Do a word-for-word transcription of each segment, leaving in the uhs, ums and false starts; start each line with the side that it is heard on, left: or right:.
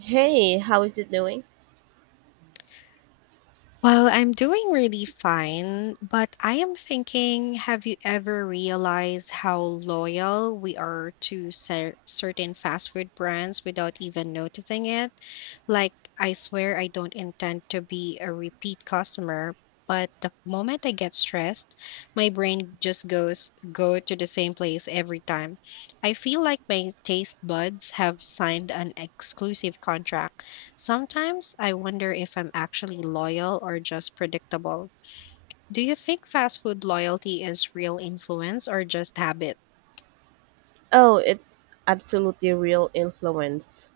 right: Hey, how is it doing?
left: Well, I'm doing really fine, but I am thinking, have you ever realized how loyal we are to cer certain fast food brands without even noticing it? Like, I swear I don't intend to be a repeat customer, but the moment I get stressed, my brain just goes go to the same place every time. I feel like my taste buds have signed an exclusive contract. Sometimes I wonder if I'm actually loyal or just predictable. Do you think fast food loyalty is real influence or just habit?
right: Oh, it's absolutely real influence.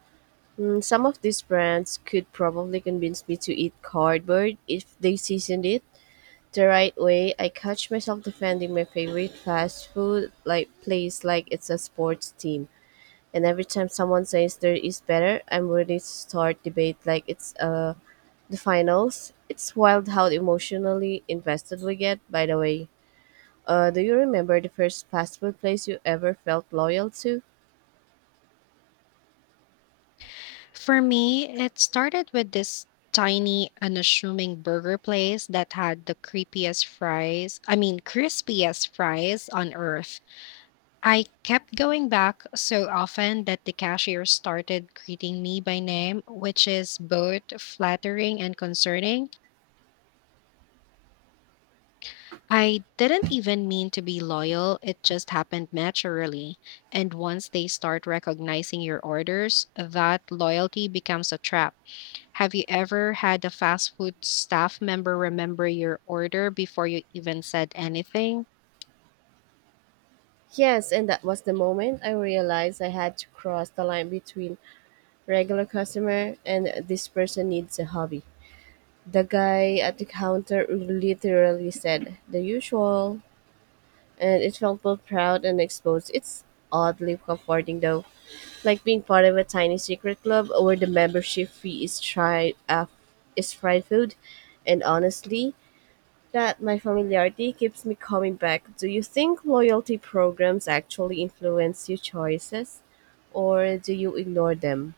right: Mm, some of these brands could probably convince me to eat cardboard if they seasoned it the right way. I catch myself defending my favorite fast food like place like it's a sports team. And every time someone says there is better, I'm ready to start debate like it's uh the finals. It's wild how emotionally invested we get, by the way. Uh, do you remember the first fast food place you ever felt loyal to?
left: For me, it started with this tiny, unassuming burger place that had the creepiest fries, I mean, crispiest fries on earth. I kept going back so often that the cashier started greeting me by name, which is both flattering and concerning. I didn't even mean to be loyal, it just happened naturally. And once they start recognizing your orders, that loyalty becomes a trap. Have you ever had a fast food staff member remember your order before you even said anything?
right: Yes, and that was the moment I realized I had to cross the line between regular customer and this person needs a hobby. The guy at the counter literally said the usual, and it felt both proud and exposed. It's oddly comforting though, like being part of a tiny secret club where the membership fee is tried uh, is fried food, and honestly, that my familiarity keeps me coming back. Do you think loyalty programs actually influence your choices or do you ignore them?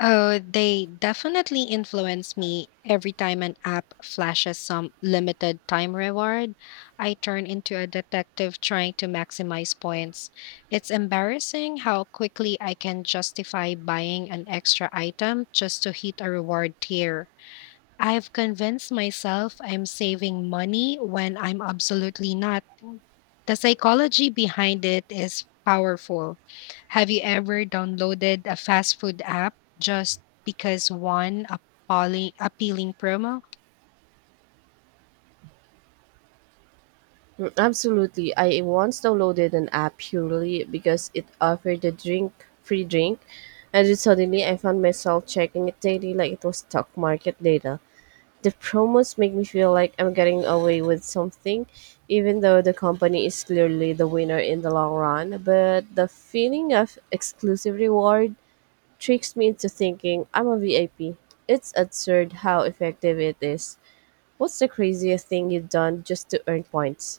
left: Oh, they definitely influence me every time an app flashes some limited time reward. I turn into a detective trying to maximize points. It's embarrassing how quickly I can justify buying an extra item just to hit a reward tier. I've convinced myself I'm saving money when I'm absolutely not. The psychology behind it is powerful. Have you ever downloaded a fast food app just because one appalling, appealing promo?
right: Mm, absolutely. I once downloaded an app purely because it offered a drink, free drink, and then suddenly I found myself checking it daily like it was stock market data. The promos make me feel like I'm getting away with something, even though the company is clearly the winner in the long run. But the feeling of exclusive reward tricks me into thinking I'm a V I P. It's absurd how effective it is. What's the craziest thing you've done just to earn points?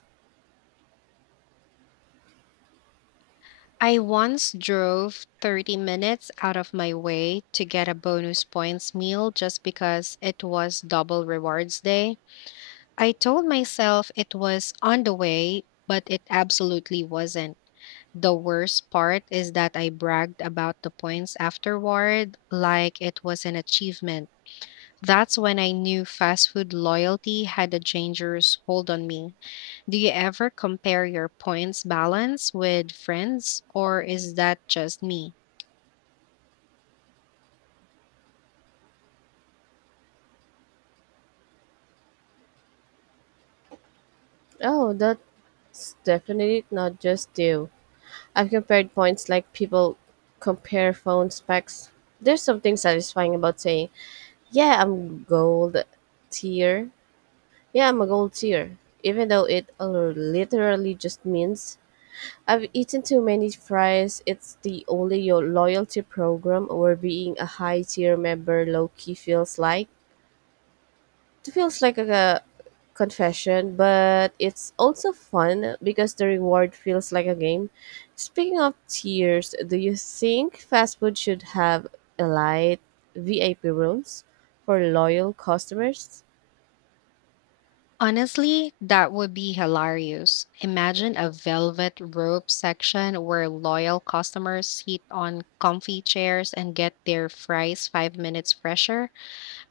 left: I once drove thirty minutes out of my way to get a bonus points meal just because it was double rewards day. I told myself it was on the way, but it absolutely wasn't. The worst part is that I bragged about the points afterward like it was an achievement. That's when I knew fast food loyalty had a dangerous hold on me. Do you ever compare your points balance with friends, or is that just me?
right: Oh, that's definitely not just you. I've compared points like people compare phone specs. There's something satisfying about saying, yeah, I'm gold tier. Yeah, I'm a gold tier. Even though it literally just means I've eaten too many fries. It's the only yo- loyalty program where being a high tier member low key feels like. It feels like a confession, but it's also fun because the reward feels like a game. Speaking of tiers, do you think fast food should have elite V I P rooms for loyal customers?
left: Honestly, that would be hilarious. Imagine a velvet rope section where loyal customers sit on comfy chairs and get their fries five minutes fresher.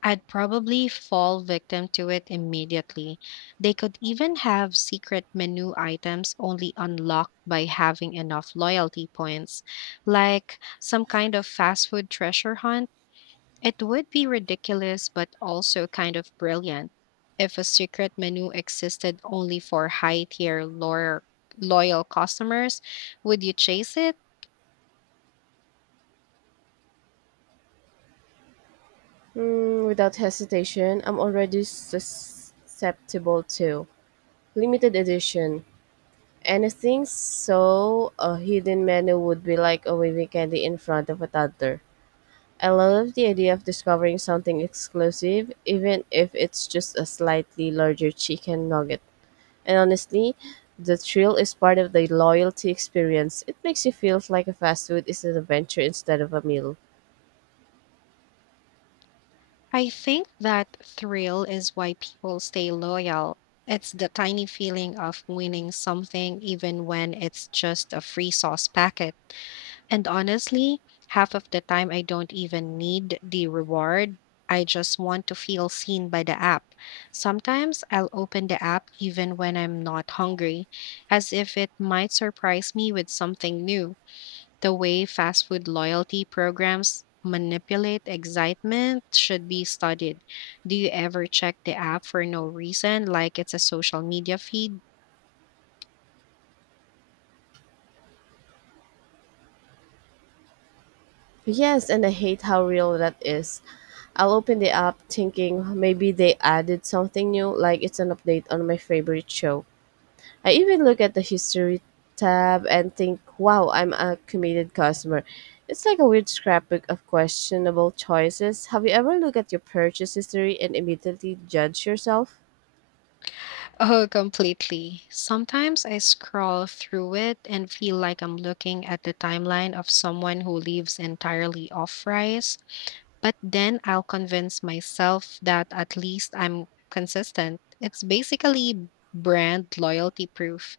left: I'd probably fall victim to it immediately. They could even have secret menu items only unlocked by having enough loyalty points, like some kind of fast food treasure hunt. It would be ridiculous, but also kind of brilliant, if a secret menu existed only for high tier loyal, loyal customers. Would you chase it?
right: Mm, without hesitation, I'm already susceptible to limited edition anything, so a hidden menu would be like a waving candy in front of a toddler. I love the idea of discovering something exclusive, even if it's just a slightly larger chicken nugget. And honestly, the thrill is part of the loyalty experience. It makes you feel like a fast food is an adventure instead of a meal.
left: I think that thrill is why people stay loyal. It's the tiny feeling of winning something, even when it's just a free sauce packet. And honestly, half of the time I don't even need the reward. I just want to feel seen by the app. Sometimes I'll open the app even when I'm not hungry, as if it might surprise me with something new. The way fast food loyalty programs manipulate excitement should be studied. Do you ever check the app for no reason, like it's a social media feed?
right: Yes, and I hate how real that is. I'll open the app thinking maybe they added something new, like it's an update on my favorite show. I even look at the history tab and think, wow, I'm a committed customer. It's like a weird scrapbook of questionable choices. Have you ever looked at your purchase history and immediately judged yourself?
left: Oh, completely. Sometimes I scroll through it and feel like I'm looking at the timeline of someone who lives entirely off rice, but then I'll convince myself that at least I'm consistent. It's basically brand loyalty proof.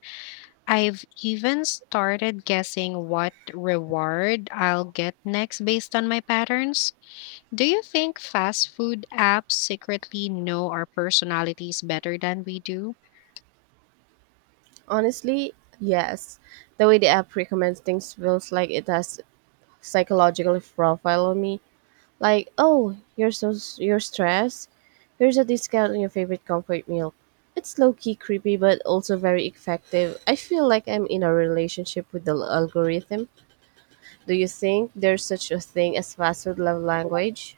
left: I've even started guessing what reward I'll get next based on my patterns. Do you think fast food apps secretly know our personalities better than we do?
right: Honestly, yes. The way the app recommends things feels like it has psychological profile on me. Like, oh, you're so s- you're stressed. Here's a discount on your favorite comfort meal. It's low key creepy, but also very effective. I feel like I'm in a relationship with the l- algorithm. Do you think there's such a thing as fast food love language?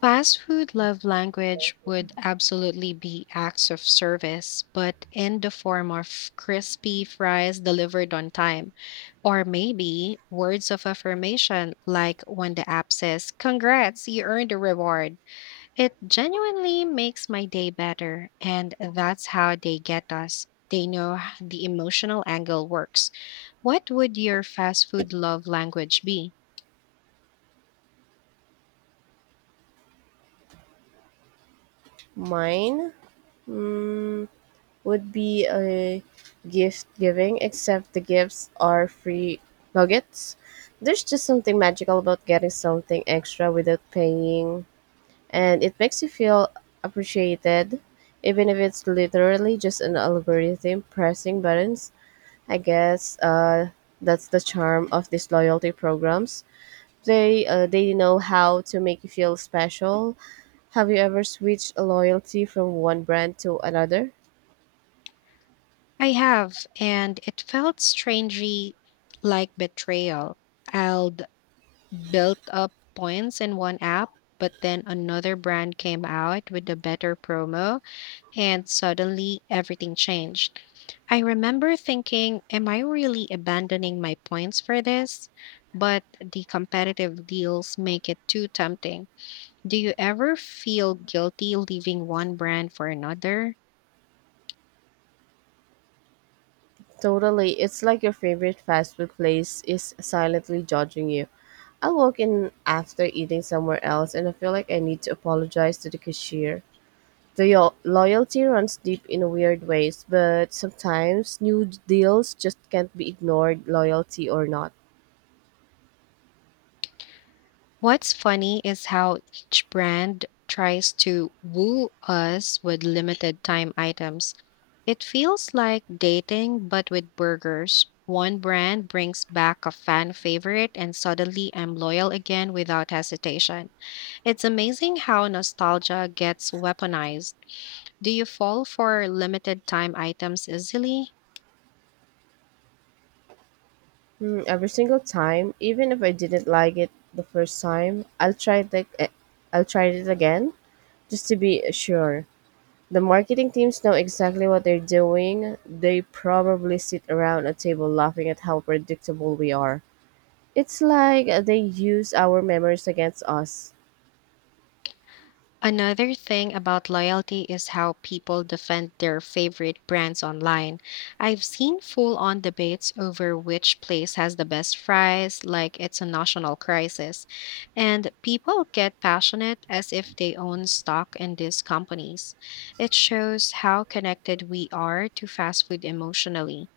left: Fast food love language would absolutely be acts of service, but in the form of crispy fries delivered on time, or maybe words of affirmation like when the app says, Congrats, you earned a reward. It genuinely makes my day better, and that's how they get us. They know h- the emotional angle works. What would your fast food love language be?
right: Mine mm, would be a gift giving, except the gifts are free nuggets. There's just something magical about getting something extra without paying, and it makes you feel appreciated, even if it's literally just an algorithm pressing buttons. I guess uh, that's the charm of these loyalty programs. They uh, they know how to make you feel special. Have you ever switched a loyalty from one brand to another?
left: I have, and it felt strangely like betrayal. I'd built up points in one app, but then another brand came out with a better promo, and suddenly everything changed. I remember thinking, am I really abandoning my points for this? But the competitive deals make it too tempting. Do you ever feel guilty leaving one brand for another?
right: Totally, it's like your favorite fast food place is silently judging you. I walk in after eating somewhere else and I feel like I need to apologize to the cashier. The yo- loyalty runs deep in weird ways, but sometimes new deals just can't be ignored, loyalty or not.
left: What's funny is how each brand tries to woo us with limited time items. It feels like dating, but with burgers. One brand brings back a fan favorite, and suddenly I'm loyal again without hesitation. It's amazing how nostalgia gets weaponized. Do you fall for limited time items easily?
right: Hmm, every single time, even if I didn't like it the first time, I'll try it. ag- eh, I'll try it again just to be sure. The marketing teams know exactly what they're doing. They probably sit around a table laughing at how predictable we are. It's like they use our memories against us.
left: Another thing about loyalty is how people defend their favorite brands online. I've seen full on debates over which place has the best fries, like it's a national crisis. And people get passionate as if they own stock in these companies. It shows how connected we are to fast food emotionally.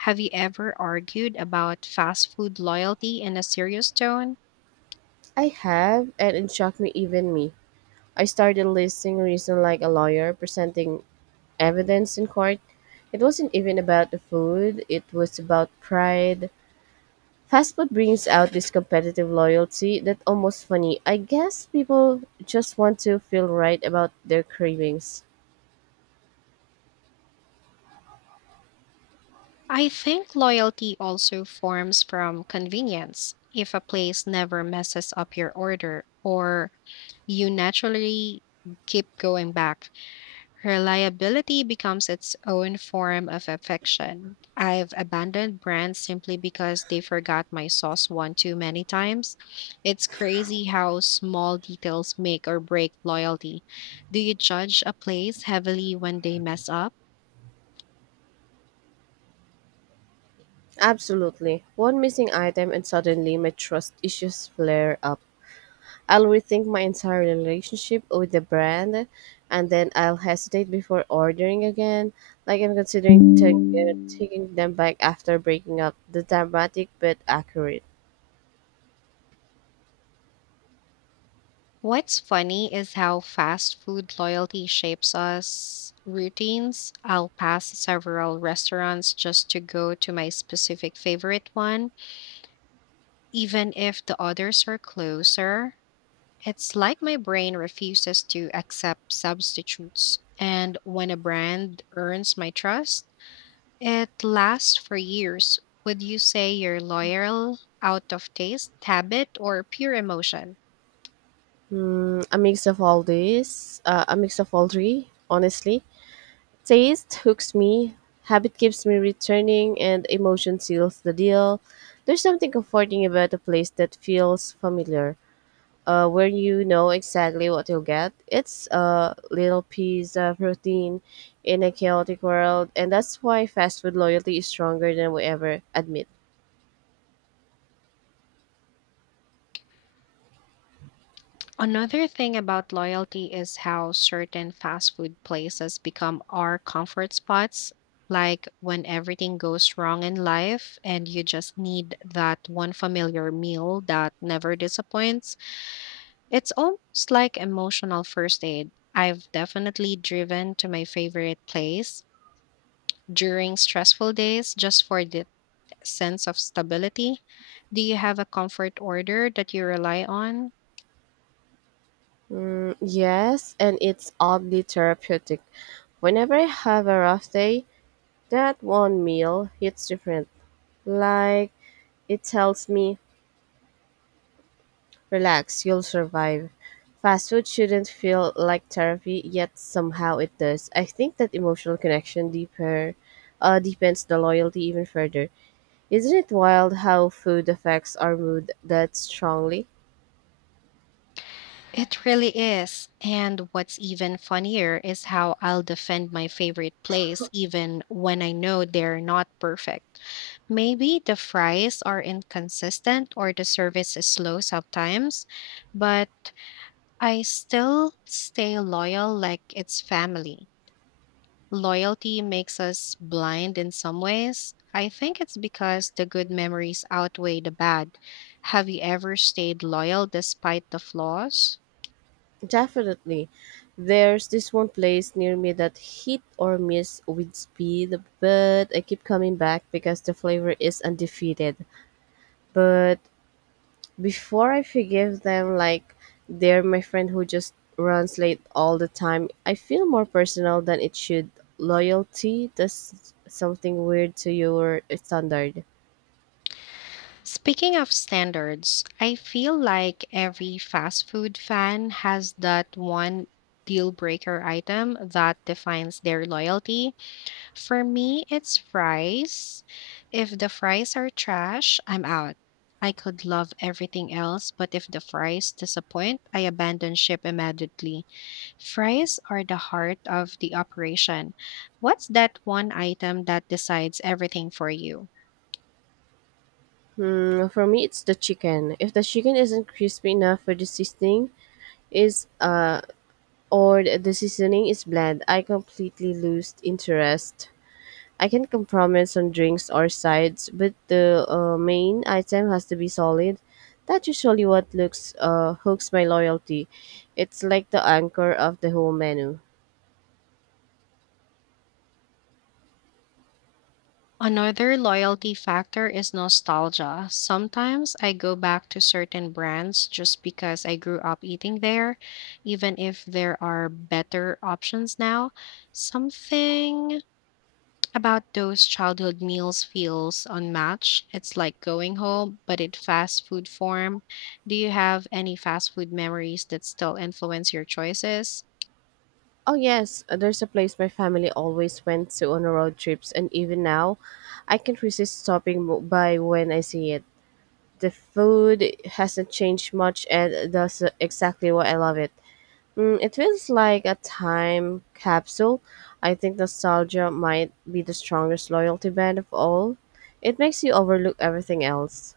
left: Have you ever argued about fast food loyalty in a serious tone?
right: I have, and it shocked me even me. I started listing reasons like a lawyer, presenting evidence in court. It wasn't even about the food, it was about pride. Fast food brings out this competitive loyalty that almost funny. I guess people just want to feel right about their cravings.
left: I think loyalty also forms from convenience. If a place never messes up your order or you naturally keep going back, reliability becomes its own form of affection. I've abandoned brands simply because they forgot my sauce one too many times. It's crazy how small details make or break loyalty. Do you judge a place heavily when they mess up?
right: Absolutely. One missing item and suddenly my trust issues flare up. I'll rethink my entire relationship with the brand and then I'll hesitate before ordering again. Like I'm considering ta- uh, taking them back after breaking up. The dramatic but accurate.
left: What's funny is how fast food loyalty shapes us routines. I'll pass several restaurants just to go to my specific favorite one, even if the others are closer. It's like my brain refuses to accept substitutes. And when a brand earns my trust, it lasts for years. Would you say you're loyal out of taste, habit, or pure emotion?
right: Hmm, a mix of all these, uh, a mix of all three, honestly. Taste hooks me, habit keeps me returning, and emotion seals the deal. There's something comforting about a place that feels familiar, uh, where you know exactly what you'll get. It's a little piece of routine in a chaotic world, and that's why fast food loyalty is stronger than we ever admit.
left: Another thing about loyalty is how certain fast food places become our comfort spots. Like when everything goes wrong in life and you just need that one familiar meal that never disappoints, it's almost like emotional first aid. I've definitely driven to my favorite place during stressful days just for the sense of stability. Do you have a comfort order that you rely on?
right: Mm, yes, and it's oddly therapeutic. Whenever I have a rough day, that one meal hits different. Like, it tells me, relax, you'll survive. Fast food shouldn't feel like therapy, yet somehow it does. I think that emotional connection deeper uh, deepens the loyalty even further. Isn't it wild how food affects our mood that strongly?
left: It really is. And what's even funnier is how I'll defend my favorite place even when I know they're not perfect. Maybe the fries are inconsistent or the service is slow sometimes, but I still stay loyal like it's family. Loyalty makes us blind in some ways. I think it's because the good memories outweigh the bad. Have you ever stayed loyal despite the flaws?
right: Definitely. There's this one place near me that hit or miss with speed, but I keep coming back because the flavor is undefeated. But before I forgive them, like they're my friend who just runs late all the time, I feel more personal than it should. Loyalty does something weird to your standard.
left: Speaking of standards, I feel like every fast food fan has that one deal breaker item that defines their loyalty. For me, it's fries. If the fries are trash, I'm out. I could love everything else, but if the fries disappoint, I abandon ship immediately. Fries are the heart of the operation. What's that one item that decides everything for you?
right: Hmm, for me, it's the chicken. If the chicken isn't crispy enough for the seasoning, is uh, or the seasoning is bland, I completely lose interest. I can compromise on drinks or sides, but the uh, main item has to be solid. That's usually what looks uh, hooks my loyalty. It's like the anchor of the whole menu.
left: Another loyalty factor is nostalgia. Sometimes I go back to certain brands just because I grew up eating there, even if there are better options now. Something about those childhood meals feels unmatched. It's like going home, but in fast food form. Do you have any fast food memories that still influence your choices?
right: Oh yes, uh, there's a place my family always went to on road trips, and even now, I can't resist stopping mo- by when I see it. The food hasn't changed much, and that's exactly why I love it. Mm, it feels like a time capsule. I think nostalgia might be the strongest loyalty band of all. It makes you overlook everything else.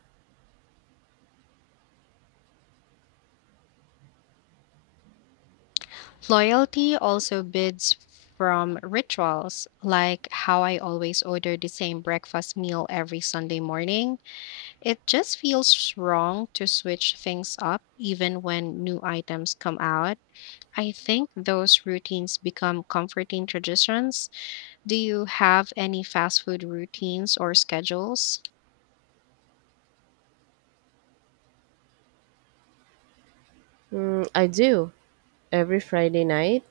left: Loyalty also bids from rituals, like how I always order the same breakfast meal every Sunday morning. It just feels wrong to switch things up even when new items come out. I think those routines become comforting traditions. Do you have any fast food routines or schedules?
right: Mm, I do. Every Friday night,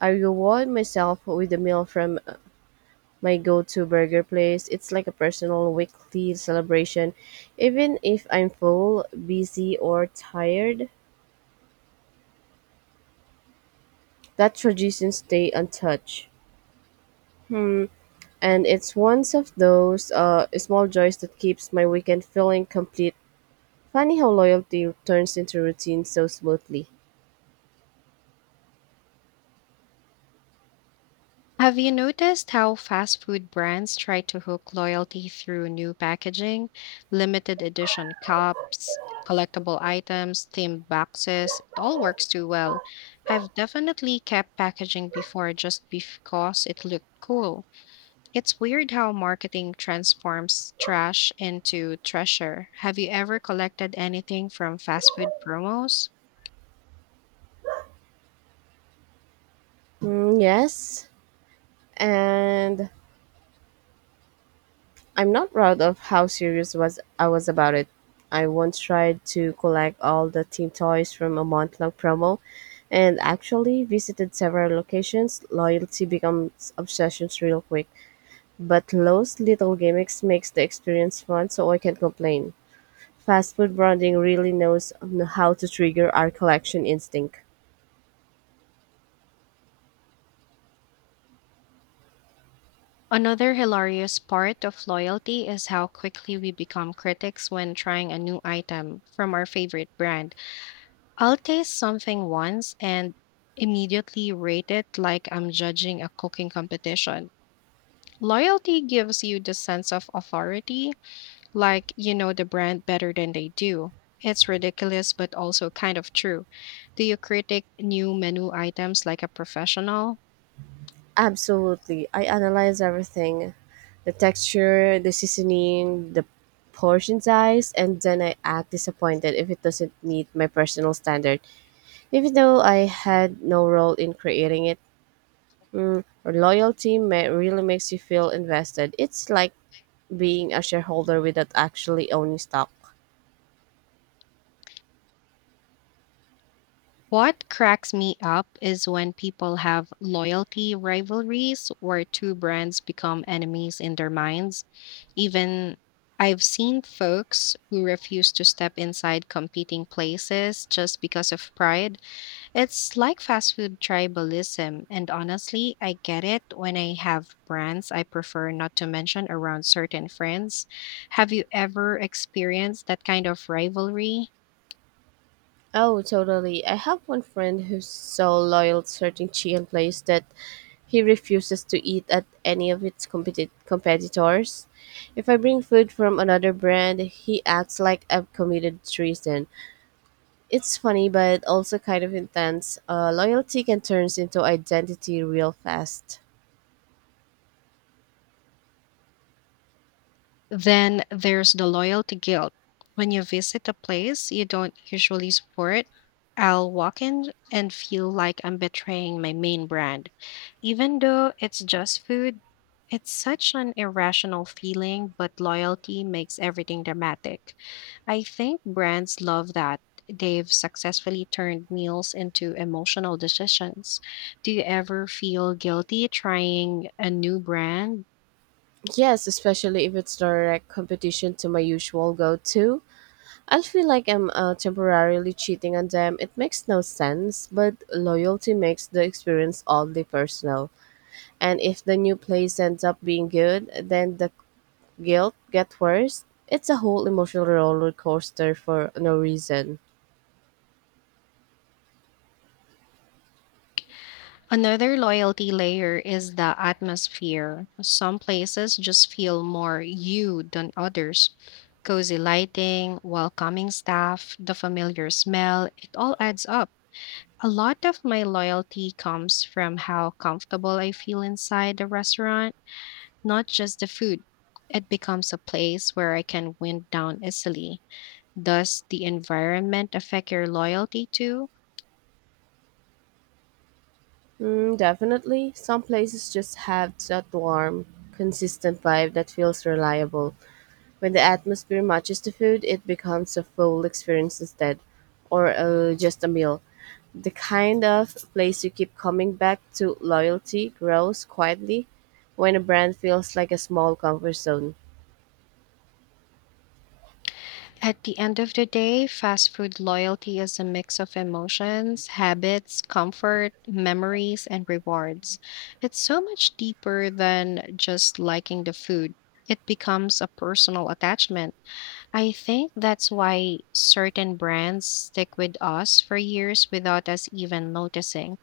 right: I reward myself with a meal from uh, my go to burger place. It's like a personal weekly celebration. Even if I'm full, busy, or tired, that tradition stays untouched. Hmm, and it's one of those uh, small joys that keeps my weekend feeling complete. Funny how loyalty turns into routine so smoothly.
left: Have you noticed how fast food brands try to hook loyalty through new packaging, limited edition cups, collectible items, themed boxes? It all works too well. I've definitely kept packaging before just because it looked cool. It's weird how marketing transforms trash into treasure. Have you ever collected anything from fast food promos?
right: Mm, yes, and I'm not proud of how serious was I was about it. I once tried to collect all the team toys from a month-long promo, and actually visited several locations. Loyalty becomes obsessions real quick, but those little gimmicks makes the experience fun, so I can't complain. Fast food branding really knows how to trigger our collection instinct.
left: Another hilarious part of loyalty is how quickly we become critics when trying a new item from our favorite brand. I'll taste something once and immediately rate it like I'm judging a cooking competition. Loyalty gives you the sense of authority, like you know the brand better than they do. It's ridiculous, but also kind of true. Do you critique new menu items like a professional?
right: Absolutely. I analyze everything: the texture, the seasoning, the portion size, and then I act disappointed if it doesn't meet my personal standard, even though I had no role in creating it. Mm, loyalty ma- really makes you feel invested. It's like being a shareholder without actually owning stock.
left: What cracks me up is when people have loyalty rivalries where two brands become enemies in their minds. Even I've seen folks who refuse to step inside competing places just because of pride. It's like fast food tribalism. And honestly, I get it when I have brands I prefer not to mention around certain friends. Have you ever experienced that kind of rivalry?
right: Oh, totally. I have one friend who's so loyal to certain chicken place that he refuses to eat at any of its competi- competitors. If I bring food from another brand, he acts like I've committed treason. It's funny, but also kind of intense. Uh, loyalty can turn into identity real fast.
left: Then there's the loyalty guilt. When you visit a place you don't usually support, I'll walk in and feel like I'm betraying my main brand. Even though it's just food, it's such an irrational feeling, but loyalty makes everything dramatic. I think brands love that. They've successfully turned meals into emotional decisions. Do you ever feel guilty trying a new brand?
right: Yes, especially if it's direct competition to my usual go to. I'll feel like I'm uh, temporarily cheating on them. It makes no sense, but loyalty makes the experience oddly personal. And if the new place ends up being good, then the guilt gets worse. It's a whole emotional roller coaster for no reason.
left: Another loyalty layer is the atmosphere. Some places just feel more you than others. Cozy lighting, welcoming staff, the familiar smell, it all adds up. A lot of my loyalty comes from how comfortable I feel inside the restaurant, not just the food. It becomes a place where I can wind down easily. Does the environment affect your loyalty too?
right: Mm, definitely, some places just have that warm, consistent vibe that feels reliable. When the atmosphere matches the food, it becomes a full experience instead, or uh, just a meal. The kind of place you keep coming back to. Loyalty grows quietly when a brand feels like a small comfort zone.
left: At the end of the day, fast food loyalty is a mix of emotions, habits, comfort, memories, and rewards. It's so much deeper than just liking the food. It becomes a personal attachment. I think that's why certain brands stick with us for years without us even noticing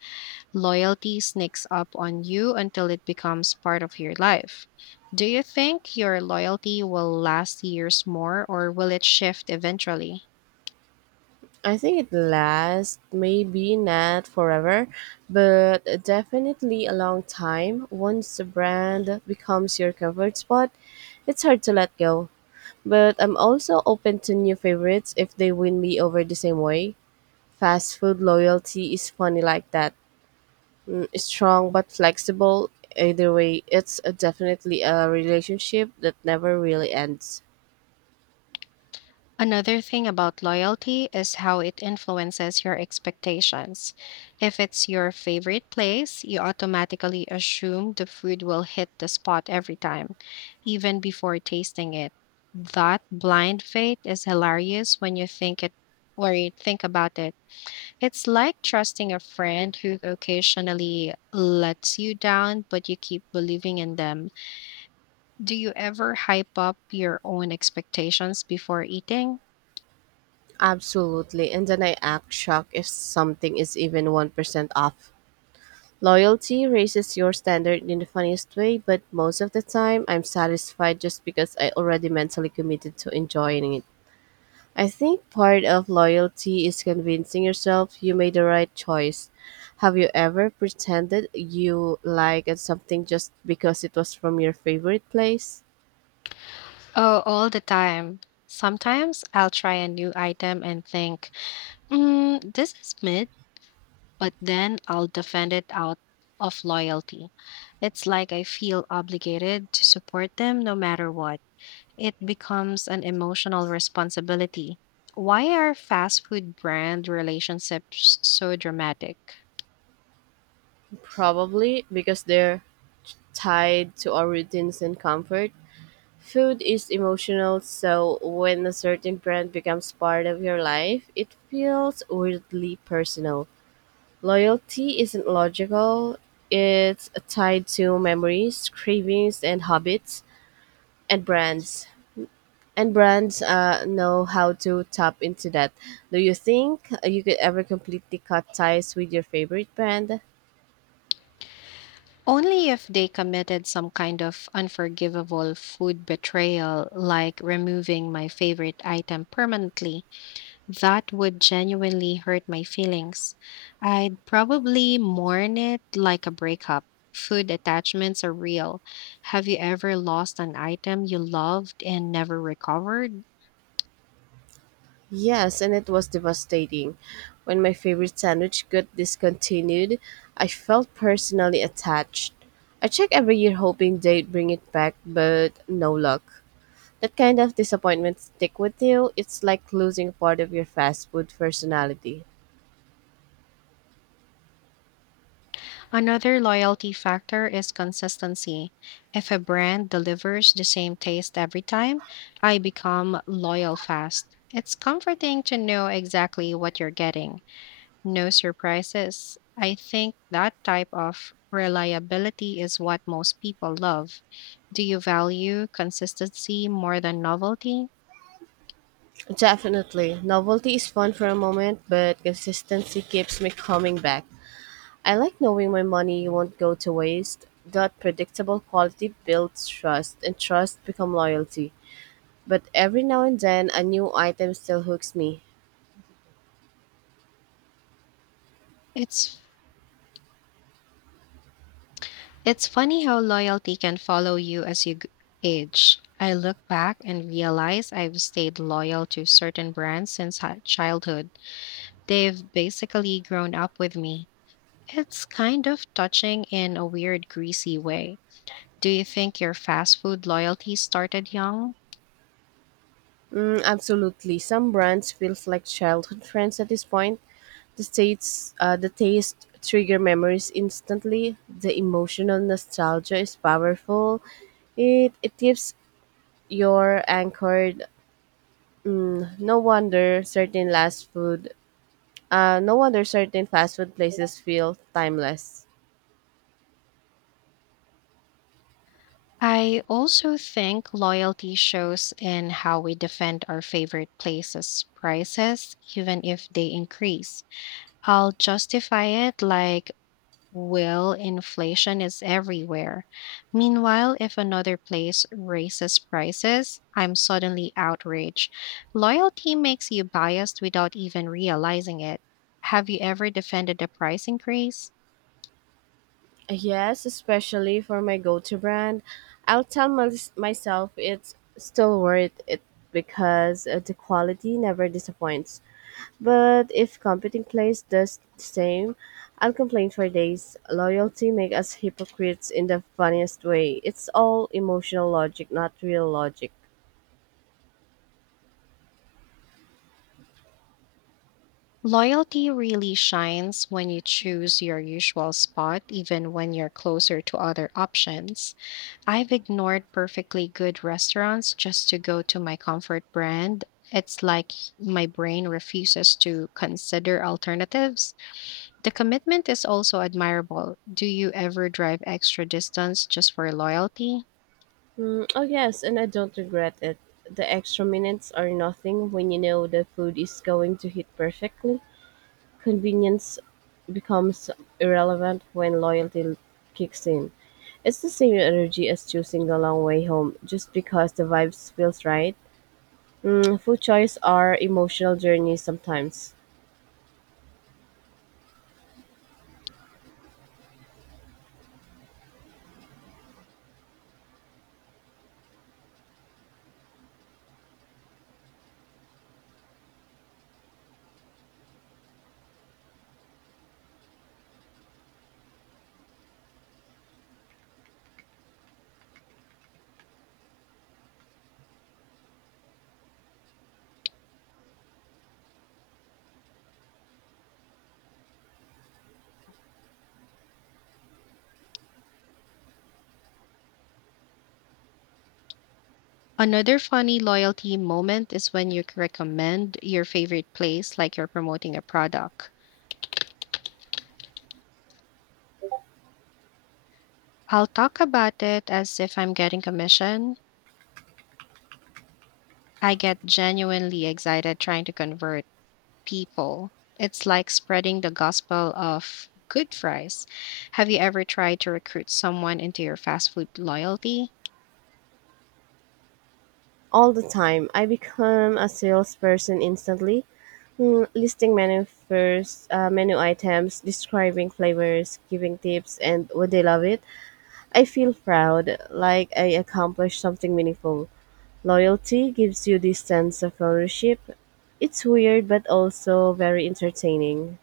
left: loyalty sneaks up on you until it becomes part of your life. Do you think your loyalty will last years more or will it shift eventually?
right: I think it lasts maybe not forever, but definitely a long time. Once the brand becomes your comfort spot, it's hard to let go. But I'm also open to new favorites if they win me over the same way. Fast food loyalty is funny like that. Mm, strong but flexible. Either way, it's a definitely a relationship that never really ends.
left: Another thing about loyalty is how it influences your expectations. If it's your favorite place, you automatically assume the food will hit the spot every time, even before tasting it. That blind faith is hilarious when you think it or you think about it. It's like trusting a friend who occasionally lets you down, but you keep believing in them. Do you ever hype up your own expectations before eating?
right: Absolutely. And then I act shocked if something is even one percent off. Loyalty raises your standard in the funniest way, but most of the time I'm satisfied just because I already mentally committed to enjoying it. I think part of loyalty is convincing yourself you made the right choice. Have you ever pretended you liked something just because it was from your favorite place?
left: Oh, all the time. Sometimes I'll try a new item and think, mm, this is mid, but then I'll defend it out of loyalty. It's like I feel obligated to support them no matter what. It becomes an emotional responsibility. Why are fast food brand relationships so dramatic?
right: Probably because they're tied to our routines and comfort. Food is emotional, so when a certain brand becomes part of your life, it feels weirdly personal. Loyalty isn't logical, it's tied to memories, cravings, and habits. and brands and brands uh, know how to tap into that. Do you think uh, you could ever completely cut ties with your favorite brand?
left: Only if they committed some kind of unforgivable food betrayal, like removing my favorite item permanently, that would genuinely hurt my feelings. I'd probably mourn it like a breakup. Food attachments are real. Have you ever lost an item you loved and never recovered?
right: Yes, and it was devastating when my favorite sandwich got discontinued. I felt personally attached. I check every year hoping they'd bring it back, but no luck. That kind of disappointment stick with you. It's like losing part of your fast food personality.
left: Another loyalty factor is consistency. If a brand delivers the same taste every time, I become loyal fast. It's comforting to know exactly what you're getting. No surprises. I think that type of reliability is what most people love. Do you value consistency more than novelty?
right: Definitely. Novelty is fun for a moment, but consistency keeps me coming back. I like knowing my money won't go to waste. That predictable quality builds trust, and trust becomes loyalty. But every now and then, a new item still hooks me.
left: It's It's funny how loyalty can follow you as you g- age. I look back and realize I've stayed loyal to certain brands since hi- childhood. They've basically grown up with me. It's kind of touching in a weird, greasy way. Do you think your fast food loyalty started young?
right: Mm, absolutely. Some brands feels like childhood friends at this point. The states, uh, the taste trigger memories instantly. The emotional nostalgia is powerful. It it keeps your anchored. No wonder certain last food, uh, No wonder certain fast food places feel timeless.
left: I also think loyalty shows in how we defend our favorite places' prices, even if they increase. I'll justify it like, well, inflation is everywhere. Meanwhile, if another place raises prices, I'm suddenly outraged. Loyalty makes you biased without even realizing it. Have you ever defended a price increase?
right: Yes, especially for my go-to brand, I'll tell mys myself it's still worth it because uh, the quality never disappoints. But if competing place does the same, I'll complain for days. Loyalty make us hypocrites in the funniest way. It's all emotional logic, not real logic.
left: Loyalty really shines when you choose your usual spot, even when you're closer to other options. I've ignored perfectly good restaurants just to go to my comfort brand. It's like my brain refuses to consider alternatives. The commitment is also admirable. Do you ever drive extra distance just for loyalty?
right: Mm, oh yes, and I don't regret it. The extra minutes are nothing when you know the food is going to hit perfectly. Convenience becomes irrelevant when loyalty kicks in. It's the same energy as choosing the long way home just because the vibes feels right. Mm, food choice are emotional journeys sometimes.
left: Another funny loyalty moment is when you c- recommend your favorite place like you're promoting a product. I'll talk about it as if I'm getting commission. I get genuinely excited trying to convert people. It's like spreading the gospel of good fries. Have you ever tried to recruit someone into your fast food loyalty?
right: All the time. I become a salesperson instantly, mm, listing menu first, uh, menu items, describing flavors, giving tips, and would they love it? I feel proud, like I accomplished something meaningful. Loyalty gives you this sense of ownership. It's weird, but also very entertaining.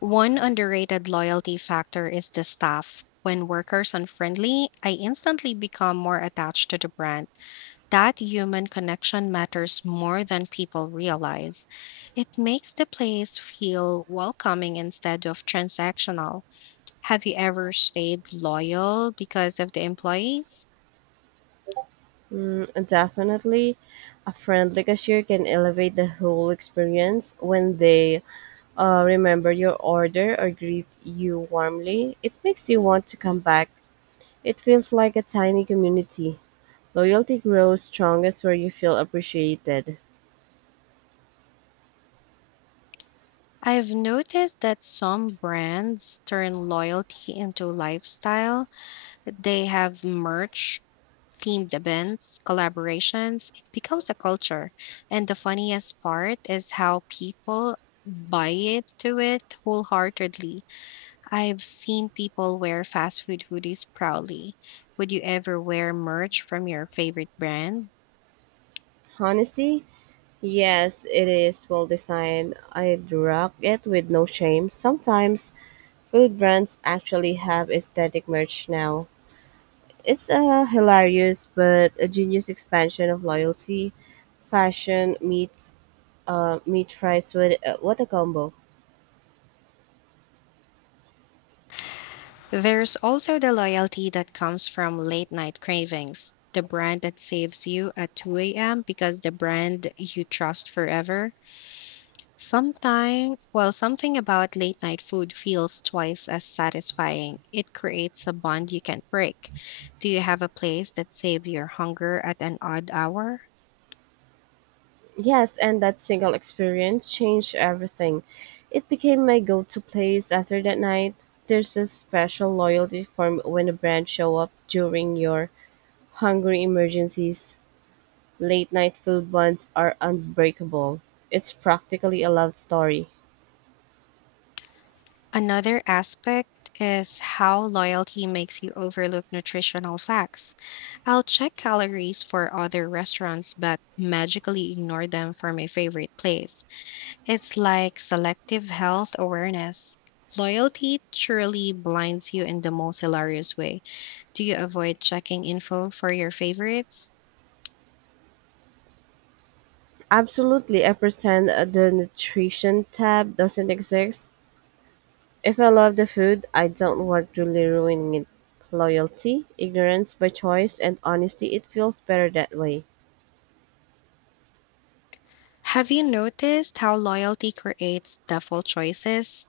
left: One underrated loyalty factor is the staff. When workers are friendly, I instantly become more attached to the brand. That human connection matters more than people realize. It makes the place feel welcoming instead of transactional. Have you ever stayed loyal because of the employees?
right: Mm, definitely, a friendly cashier can elevate the whole experience when they Uh, remember your order or greet you warmly. It makes you want to come back. It feels like a tiny community. Loyalty grows strongest where you feel appreciated.
left: I've noticed that some brands turn loyalty into lifestyle. They have merch, themed events, collaborations. It becomes a culture. And the funniest part is how people buy it to it wholeheartedly. I've seen people wear fast food hoodies proudly. Would you ever wear merch from your favorite brand?
right: Honesty? Yes, it is well designed. I'd rock it with no shame. Sometimes food brands actually have aesthetic merch now. It's a hilarious but a genius expansion of loyalty. Fashion meets uh, meat fries with uh, what a combo.
left: There's also the loyalty that comes from late night cravings, the brand that saves you at two a m because the brand you trust forever. Sometime, well, something about late night food feels twice as satisfying. It creates a bond you can't break. Do you have a place that saves your hunger at an odd hour?
right: Yes, and that single experience changed everything. It became my go-to place after that night. There's a special loyalty form when a brand show up during your hungry emergencies. Late night food buns are unbreakable. It's practically a love story.
left: Another aspect is how loyalty makes you overlook nutritional facts. I'll check calories for other restaurants, but magically ignore them for my favorite place. It's like selective health awareness. Loyalty truly blinds you in the most hilarious way. Do you avoid checking info for your favorites?
right: Absolutely, I pretend the nutrition tab doesn't exist. If I love the food, I don't want really ruining it. Loyalty, ignorance by choice, and honesty, it feels better that way.
left: Have you noticed how loyalty creates default choices?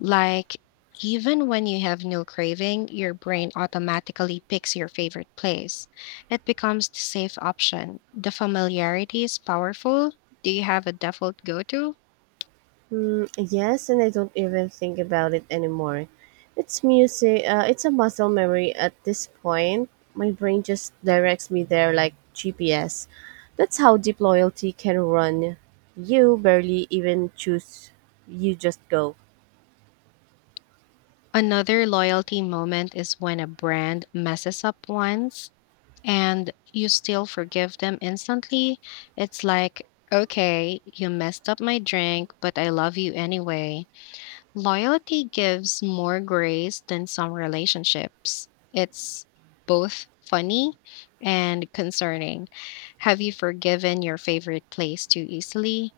left: Like, even when you have no craving, your brain automatically picks your favorite place. It becomes the safe option. The familiarity is powerful. Do you have a default go to?
right: Mm, yes, and I don't even think about it anymore. It's music. Uh, it's a muscle memory at this point. My brain just directs me there like G P S. That's how deep loyalty can run. You barely even choose. You just go.
left: Another loyalty moment is when a brand messes up once and you still forgive them instantly. It's like, okay, you messed up my drink, but I love you anyway. Loyalty gives more grace than some relationships. It's both funny and concerning. Have you forgiven your favorite place too easily?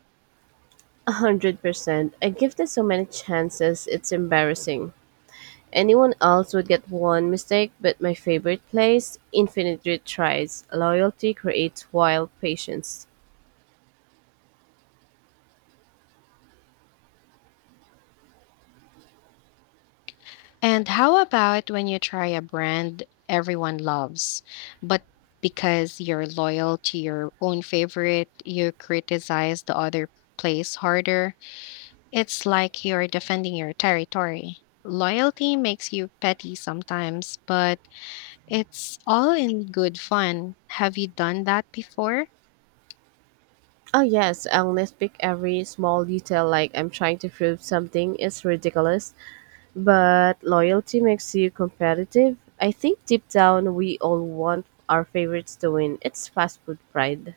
right: A hundred percent. I give this so many chances. It's embarrassing. Anyone else would get one mistake, but my favorite place, infinite retries. Loyalty creates wild patience.
left: And how about when you try a brand everyone loves, but because you're loyal to your own favorite, you criticize the other place harder? It's like you're defending your territory. Loyalty makes you petty sometimes, but it's all in good fun. Have you done that before?
right: Oh yes, I'll nitpick every small detail like I'm trying to prove something is ridiculous. But loyalty makes you competitive. I think deep down we all want our favorites to win. It's fast food pride.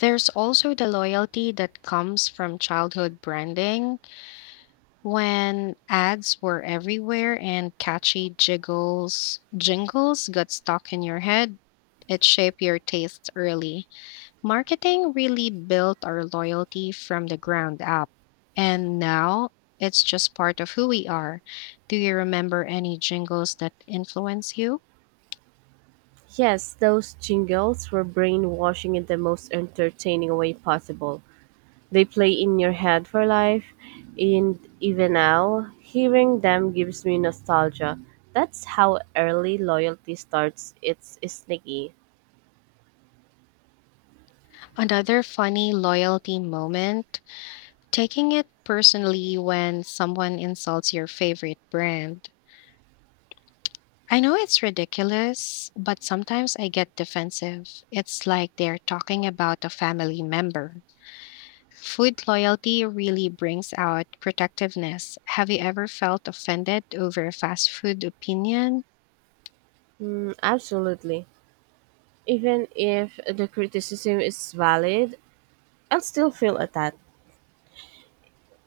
left: There's also the loyalty that comes from childhood branding when ads were everywhere and catchy jiggles jingles got stuck in your head. It shaped your tastes early. Marketing really built our loyalty from the ground up. And now it's just part of who we are. Do you remember any jingles that influence you?
right: Yes, those jingles were brainwashing in the most entertaining way possible. They play in your head for life, and even now, hearing them gives me nostalgia. That's how early loyalty starts. It's sneaky.
left: Another funny loyalty moment, taking it personally when someone insults your favorite brand. I know it's ridiculous, but sometimes I get defensive. It's like they're talking about a family member. Food loyalty really brings out protectiveness. Have you ever felt offended over a fast food opinion?
right: Mm, absolutely. Even if the criticism is valid, I'll still feel attacked.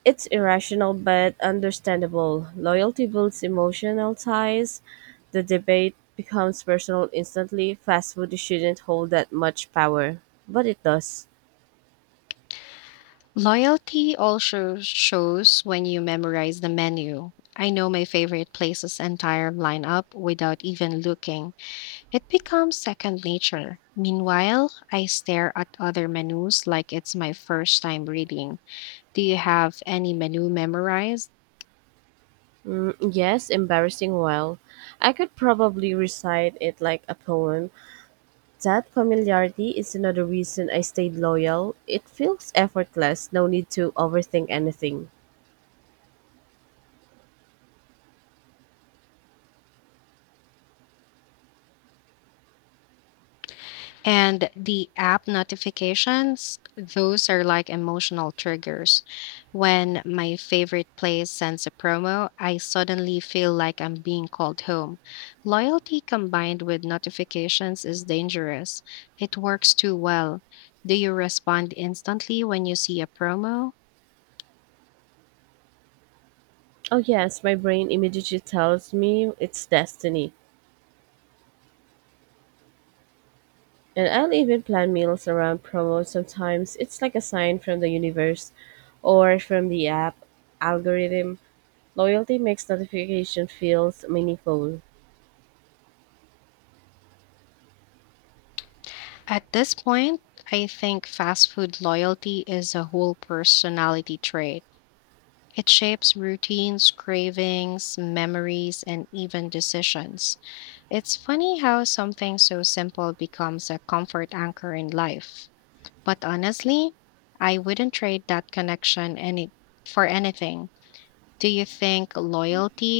right: It's irrational but understandable. Loyalty builds emotional ties. The debate becomes personal instantly. Fast food shouldn't hold that much power, but it does.
left: Loyalty also shows when you memorize the menu. I know my favorite place's entire lineup without even looking. It becomes second nature. Meanwhile, I stare at other menus like it's my first time reading. Do you have any menu memorized?
right: Mm, yes, embarrassing well. I could probably recite it like a poem. That familiarity is another reason I stayed loyal. It feels effortless, no need to overthink anything.
left: And the app notifications, those are like emotional triggers. When my favorite place sends a promo, I suddenly feel like I'm being called home. Loyalty combined with notifications is dangerous. It works too well. Do you respond instantly when you see a promo?
right: Oh, yes, my brain immediately tells me it's destiny. And I'll even plan meals around promos sometimes. It's like a sign from the universe or from the app algorithm. Loyalty makes notification feels meaningful.
left: At this point, I think fast food loyalty is a whole personality trait. It shapes routines, cravings, memories, and even decisions. It's funny how something so simple becomes a comfort anchor in life. But honestly, I wouldn't trade that connection any for anything. Do you think loyalty